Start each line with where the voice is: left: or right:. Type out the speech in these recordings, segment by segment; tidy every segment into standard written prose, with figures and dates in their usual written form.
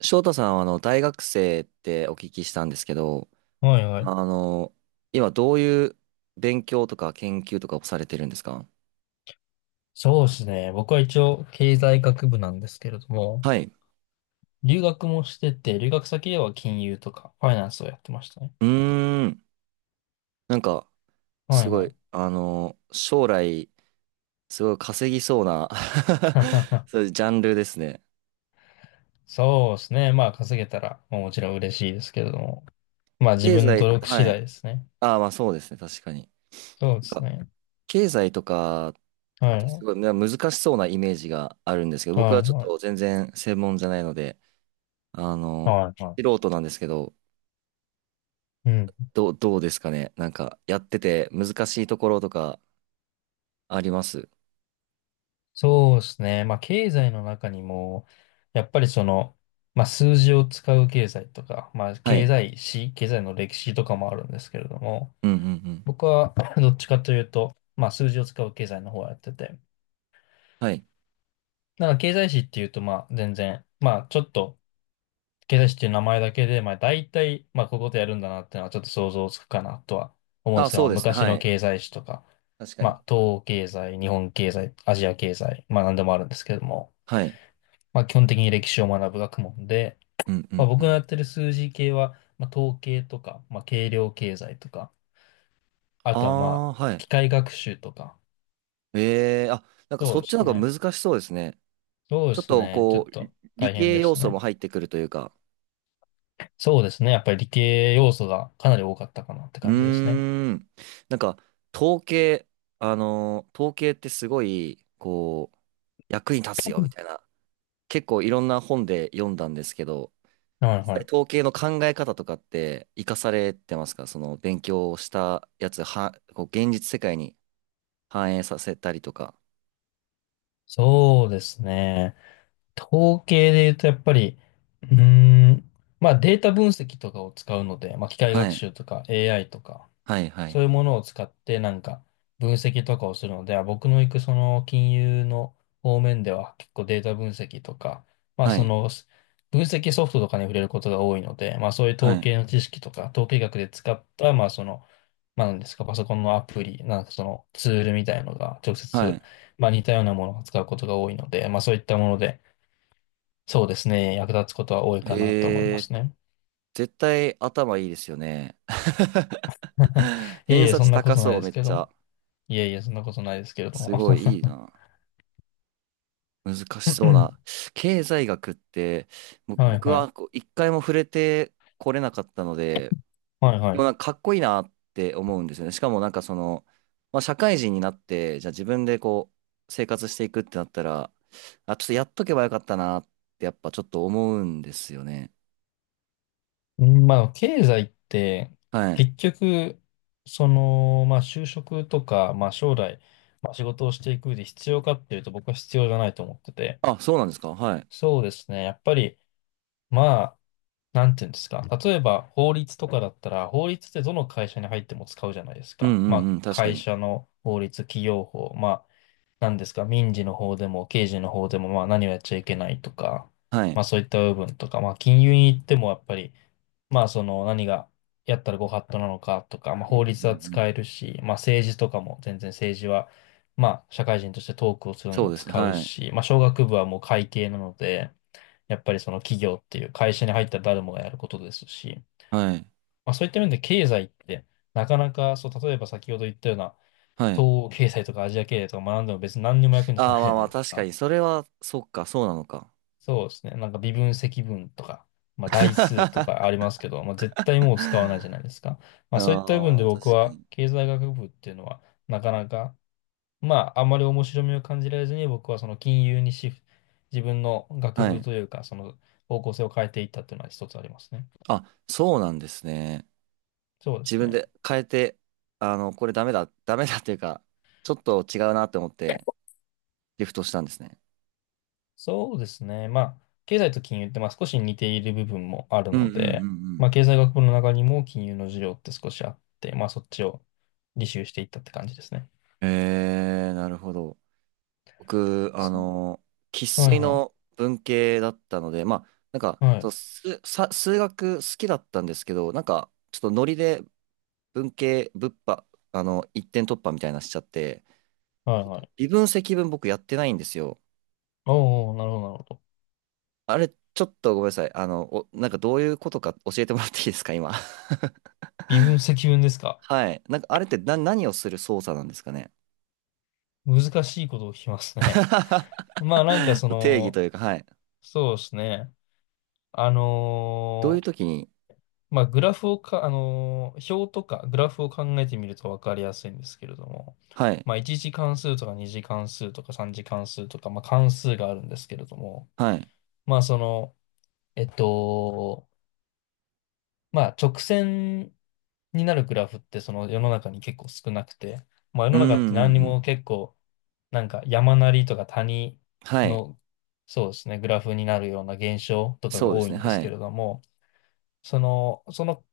right: 翔太さんは大学生ってお聞きしたんですけど、
left: はいは
right: あ
left: い。
right: の、今どういう勉強とか研究とかをされてるんですか？
left: そうですね。僕は一応経済学部なんですけれども、
right: はい。
left: 留学もしてて、留学先では金融とかファイナンスをやってましたね。
right: うーん。なんか、
left: は
right: す
left: い
right: ご
left: はい。
right: い、将来、すごい稼ぎそうな そう いうジャンルですね。
left: そうですね。まあ稼げたら、まあもちろん嬉しいですけれども、まあ自
right: 経
left: 分の努
right: 済、
left: 力次
right: は
left: 第
right: い。
left: ですね。
right: ああ、まあそうですね、確かに。
left: そうで
right: なん
left: す
right: か、
left: ね。
right: 経済とかっ
left: はい
right: てす
left: は
right: ごいね難しそうなイメージがあるんですけど、
left: い
right: 僕は
left: は
right: ちょっと
left: い
right: 全然専門じゃないので、あの、
left: はいは
right: 素人なんですけど、
left: い。うん。
right: どうですかね。なんか、やってて難しいところとかあります？
left: そうですね。まあ経済の中にも、やっぱりその、まあ数字を使う経済とか、まあ
right: は
left: 経
right: い。
left: 済史、経済の歴史とかもあるんですけれども、
right: うんうんうん。
left: 僕は どっちかというと、まあ数字を使う経済の方をやってて、
right: はい。
left: なんか経済史っていうとまあ全然、まあちょっと経済史っていう名前だけで、まあ大体、まあこういうことやるんだなっていうのはちょっと想像つくかなとは思うんで
right: あ、
left: すけ
right: そ
left: ど、
right: うですね。
left: 昔
right: は
left: の
right: い。
left: 経済史とか、
right: 確か
left: ま
right: に。
left: あ東欧経済、日本経済、アジア経済、まあ何でもあるんですけれども、
right: はい。
left: まあ基本的に歴史を学ぶ学問で、
right: うんう
left: まあ
right: んう
left: 僕のや
right: ん。
left: ってる数字系は、まあ統計とか、まあ計量経済とか、あ
right: あ
left: とはまあ
right: あ、はい。
left: 機械学習とか、
right: ええあ、なんか
left: そう
right: そ
left: で
right: っち
left: す
right: の方
left: ね。
right: が難しそうですね。
left: そうで
right: ちょっ
left: す
right: と
left: ね。ちょっ
right: こう、
left: と
right: 理
left: 大変
right: 系
left: でし
right: 要
left: た
right: 素も
left: ね。
right: 入ってくるというか。
left: そうですね。やっぱり理系要素がかなり多かったかなって
right: うー
left: 感じですね。
right: ん。なんか、統計、あのー統計ってすごい、こう、役に立つよみたいな、結構いろんな本で読んだんですけど、
left: はい
right: 実
left: は
right: 際
left: い。
right: 統計の考え方とかって活かされてますか？その勉強したやつは、こう現実世界に反映させたりとか。
left: そうですね。統計で言うとやっぱり、うーん、まあデータ分析とかを使うので、まあ機械
right: は
left: 学
right: い。
left: 習とか AI とか、
right: はい、はい、
left: そういう
right: はい。
left: ものを使ってなんか分析とかをするので、あ僕の行くその金融の方面では結構データ分析とか、まあ
right: は
left: そ
right: い、
left: のす分析ソフトとかに触れることが多いので、まあそういう
right: は
left: 統
right: い、
left: 計の知識とか、統計学で使った、まあその、まあ何ですか、パソコンのアプリ、なんかそのツールみたいのが直
right: は
left: 接、
right: い。
left: まあ似たようなものを使うことが多いので、まあそういったもので、そうですね、役立つことは多いかなと思いま
right: えー、
left: すね。
right: 絶対頭いいですよね。
left: いえい
right: 偏
left: え、
right: 差
left: そん
right: 値
left: なこ
right: 高
left: とない
right: そう、
left: で
right: め
left: す
right: っ
left: け
right: ち
left: ど、
right: ゃ。
left: いえいえ、そんなことないですけれども。
right: すごいいい な。難 し
left: は
right: そうな。経済学って、
left: い
right: 僕
left: はい。
right: はこう一回も触れてこれなかったので、
left: はい
right: で
left: は
right: もなんかかっこいいなって思うんですよね。しかもなんかまあ、社会人になって、じゃあ自分でこう生活していくってなったら、あ、ちょっとやっとけばよかったなってやっぱちょっと思うんですよね。
left: い。まあ、経済って、
right: はい。
left: 結局、その、まあ、就職とか、まあ、将来、まあ、仕事をしていく上で必要かっていうと、僕は必要じゃないと思ってて。
right: あ、そうなんですか。はい。
left: そうですね。やっぱり、まあ、なんていうんですか。例えば、法律とかだったら、法律ってどの会社に入っても使うじゃないです
right: う
left: か。
right: んう
left: ま
right: ん
left: あ、
right: うん。確か
left: 会
right: に。
left: 社の法律、企業法、まあ、なんですか、民事の方でも刑事の方でも、まあ何をやっちゃいけないとか、
right: はい。
left: まあそういった部分とか、まあ金融に行ってもやっぱり、まあその何がやったらご法度なのかとか、まあ
right: うんう
left: 法律は
right: んうん。
left: 使えるし、まあ政治とかも全然政治は、まあ社会人としてトークをするのに
right: そう
left: も
right: ですね。
left: 使う
right: はい。
left: し、まあ商学部はもう会計なので、やっぱりその企業っていう会社に入ったら誰もがやることですし、
right: はい。
left: まあそういった面で経済ってなかなか、そう、例えば先ほど言ったような
right: はい。
left: 東欧経済とかアジア経済とか学んでも別に何にも役に立た
right: あ
left: な
right: あ、
left: い
right: ま
left: じゃ
right: あま
left: ない
right: あ、
left: です
right: 確か
left: か。
right: に。それは、そっか、そうなのか。
left: そうですね。なんか微分積分とか、まあ代数とかあり
right: あ
left: ますけど、まあ絶対もう使わないじゃないですか。まあそういった部分で
right: あ、確
left: 僕
right: か
left: は
right: に。
left: 経済学部っていうのはなかなか、まああんまり面白みを感じられずに僕はその金融にシフト、自分の学
right: は
left: 部
right: い。
left: というかその方向性を変えていったっていうのは一つありますね。
right: あ、そうなんですね。
left: そうで
right: 自
left: す
right: 分
left: ね。
right: で変えて、これダメだ、ダメだっていうか、ちょっと違うなって思ってリフトしたんですね。
left: そうですね。まあ経済と金融ってまあ少し似ている部分もある
right: うんうん
left: ので、
right: うん
left: まあ経済学部の中にも金融の授業って少しあって、まあそっちを履修していったって感じですね。
right: うん。なるほど。僕、生
left: はい
right: 粋
left: は
right: の
left: い。
right: 文系だったので、まあ、なんか、
left: はい。
right: 数学好きだったんですけど、なんか、ちょっとノリで文系、物破、あの、一点突破みたいなのしちゃって、
left: はいはい。
right: 微分積分僕やってないんですよ。
left: おーおー、なるほど、なるほど。
right: あれ、ちょっとごめんなさい。なんかどういうことか教えてもらっていいですか、今？
left: 微分、積分ですか。
right: はい。なんか、あれって何をする操作なんですかね。
left: 難しいことを聞きますね。まあなんかそ
right: 定義と
left: の、
right: いうか、はい。
left: そうですね。あ
right: どういう
left: のー
right: 時に、
left: まあグラフをか、表とかグラフを考えてみるとわかりやすいんですけれども、
right: はい、
left: まあ1次関数とか2次関数とか3次関数とか、まあ関数があるんですけれども、
right: はい。
left: まあその、えっと、まあ直線になるグラフってその世の中に結構少なくて、まあ世
right: う
left: の
right: ん
left: 中って
right: うん
left: 何に
right: うん。
left: も結構なんか山なりとか谷
right: はい。
left: の、そうですね、グラフになるような現象とかが
right: そうで
left: 多
right: す
left: いん
right: ね。
left: です
right: は
left: け
right: い。
left: れども、その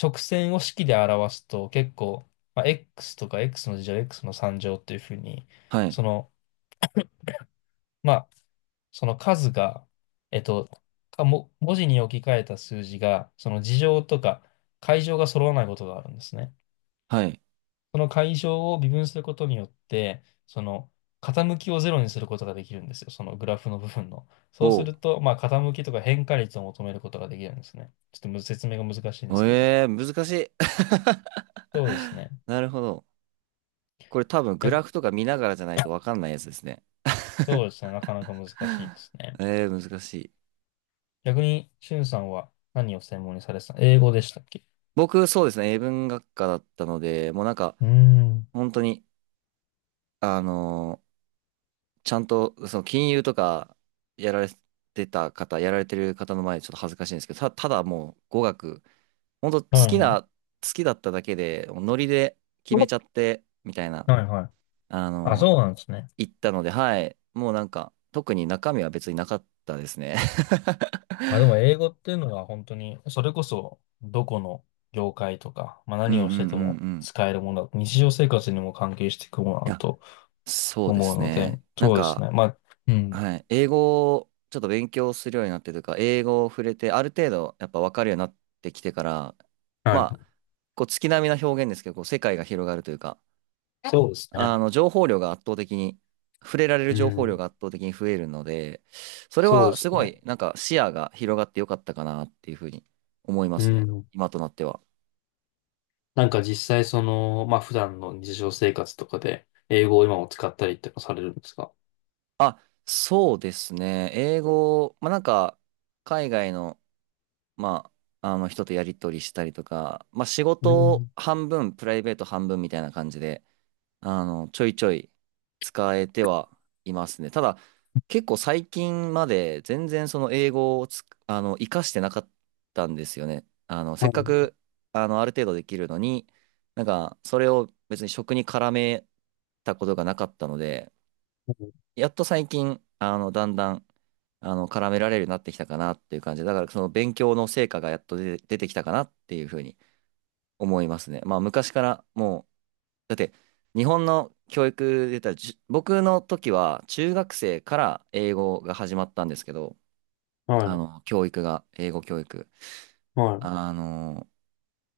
left: 直線を式で表すと結構、まあ、x とか x の二乗、x の三乗っていうふうに、
right: はい。
left: その、まあ、その数が、えっと、文字に置き換えた数字が、その二乗とか階乗が揃わないことがあるんですね。
right: はい。
left: その解消を微分することによって、その傾きをゼロにすることができるんですよ。そのグラフの部分の。そうす
right: お
left: ると、まあ、傾きとか変化率を求めることができるんですね。ちょっと説明が難しいんです
right: う。
left: けれど。
right: ええー難しい。
left: そうですね。
right: なるほど。これ多分グ
left: 逆
right: ラフとか見ながらじゃないとわかんないやつですね。
left: そうですね。なかなか難しいですね。
right: ええー難しい。
left: 逆に、しゅんさんは何を専門にされてた？英語でしたっけ？
right: 僕、そうですね。英文学科だったので、もうなんか、
left: うーん。
right: 本当に、あのーちゃんと、その金融とかやられてた方、やられてる方の前でちょっと恥ずかしいんですけど、ただもう語学、本当好
left: はい
right: き
left: は
right: な、
left: い。
right: 好きだっただけで、もうノリで決めちゃって、みたいな、
left: はいはい。
right: あ
left: あ、
right: の、
left: そうなんですね。
right: 言ったので、はい、もうなんか、特に中身は別になかったですね。
left: まあでも英語っていうのは本当に、それこそどこの業界とか、まあ
right: うんう
left: 何
right: ん
left: を
right: うん
left: してても
right: うん。
left: 使えるものだと、日常生活にも関係していくもの
right: い
left: だ
right: や、
left: と
right: そうで
left: 思う
right: す
left: ので、
right: ね。なん
left: そうです
right: か、
left: ね。まあ、うん。
right: はい。英語をちょっと勉強するようになってというか、英語を触れて、ある程度やっぱ分かるようになってきてから、まあ、
left: は
right: こう月並みな表現ですけど、こう世界が広がるというか、
left: い。そうですね。
right: 情報量が圧倒的に、触れられる
left: う
right: 情報量
left: ん。
right: が圧倒的に増えるので、それ
left: そうで
right: はす
left: す
right: ご
left: ね。
right: い、なんか視野が広がってよかったかなっていうふうに思いま
left: う
right: すね。
left: ん。
right: 今となっては。
left: なんか実際その、まあ普段の日常生活とかで英語を今も使ったりってのされるんですか？
right: あ、そうですね。英語、まあなんか、海外のまあの人とやり取りしたりとか、まあ仕
left: う
right: 事
left: ん。
right: 半分、プライベート半分みたいな感じで、ちょいちょい使えてはいますね。ただ、結構最近まで全然その英語をつ、あの、活かしてなかったんですよね。せ
left: は
right: っか
left: い。
right: く、ある程度できるのに、なんか、それを別に職に絡めたことがなかったので、
left: はい。
right: やっと最近、だんだん、絡められるようになってきたかなっていう感じで、だからその勉強の成果がやっと出てきたかなっていうふうに思いますね。まあ、昔からもう、だって、日本の教育で言ったら、僕の時は中学生から英語が始まったんですけど、
left: はい。
right: 教育が、英語教育。
left: はい、
right: あの、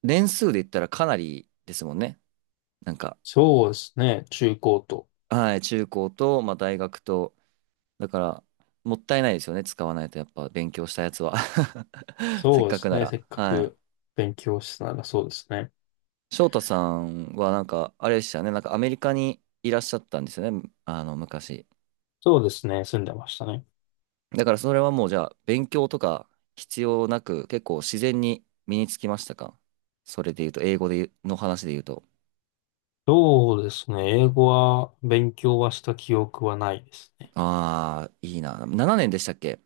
right: 年数で言ったらかなりですもんね。なんか、
left: そうですね。中高と。
right: はい、中高と、まあ、大学と、だから、もったいないですよね。使わないとやっぱ勉強したやつは せ
left: そ
right: っ
left: うで
right: かく
left: す
right: な
left: ね。せ
right: ら。
left: っか
right: はい。
left: く勉強したなら、そうですね。
right: 翔太さんはなんか、あれでしたよね。なんかアメリカにいらっしゃったんですよね。昔。
left: そうですね、住んでましたね。
right: だからそれはもうじゃあ、勉強とか必要なく、結構自然に身につきましたか？それで言うと、英語で言うの話で言うと。
left: そうですね、英語は勉強はした記憶はないですね。
right: ああ、いいな。7年でしたっけ？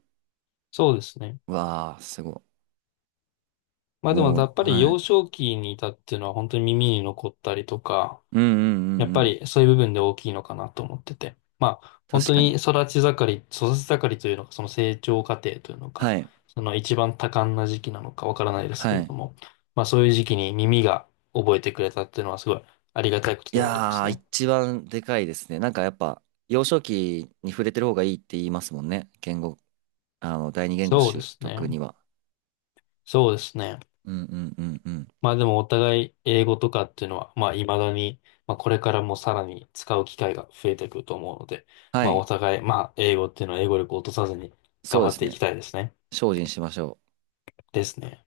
left: そうですね。
right: わあ、すご
left: ま
right: い。
left: あでも
right: も
left: や
right: う、
left: っぱり
right: は
left: 幼
right: い。
left: 少期にいたっていうのは本当に耳に残ったりとか、
right: うんうんう
left: やっ
right: んう
left: ぱ
right: ん。
left: りそういう部分で大きいのかなと思ってて。まあ本
right: 確
left: 当
right: か
left: に
right: に。
left: 育ち盛り、育ち盛りというのか、その成長過程というのか、
right: はい。
left: その一番多感な時期なのかわからないですけ
right: は
left: れど
right: い。
left: も、まあそういう時期に耳が覚えてくれたっていうのはすごいありがたいこと
right: い
left: ではありま
right: や
left: す
right: ー、
left: ね。
right: 一番でかいですね。なんかやっぱ、幼少期に触れてる方がいいって言いますもんね。言語、第二言語
left: そうで
right: 習
left: す
right: 得に
left: ね。
right: は。
left: そうですね。
right: うんうんうんうん。
left: まあでもお互い英語とかっていうのは、まあ未だに、まあこれからもさらに使う機会が増えてくると思うので、
right: は
left: まあお
right: い。
left: 互い、まあ英語っていうのは英語力を落とさずに
right: そ
left: 頑
right: うで
left: 張っ
right: す
left: ていき
right: ね。
left: たいですね。
right: 精進しましょう。
left: ですね。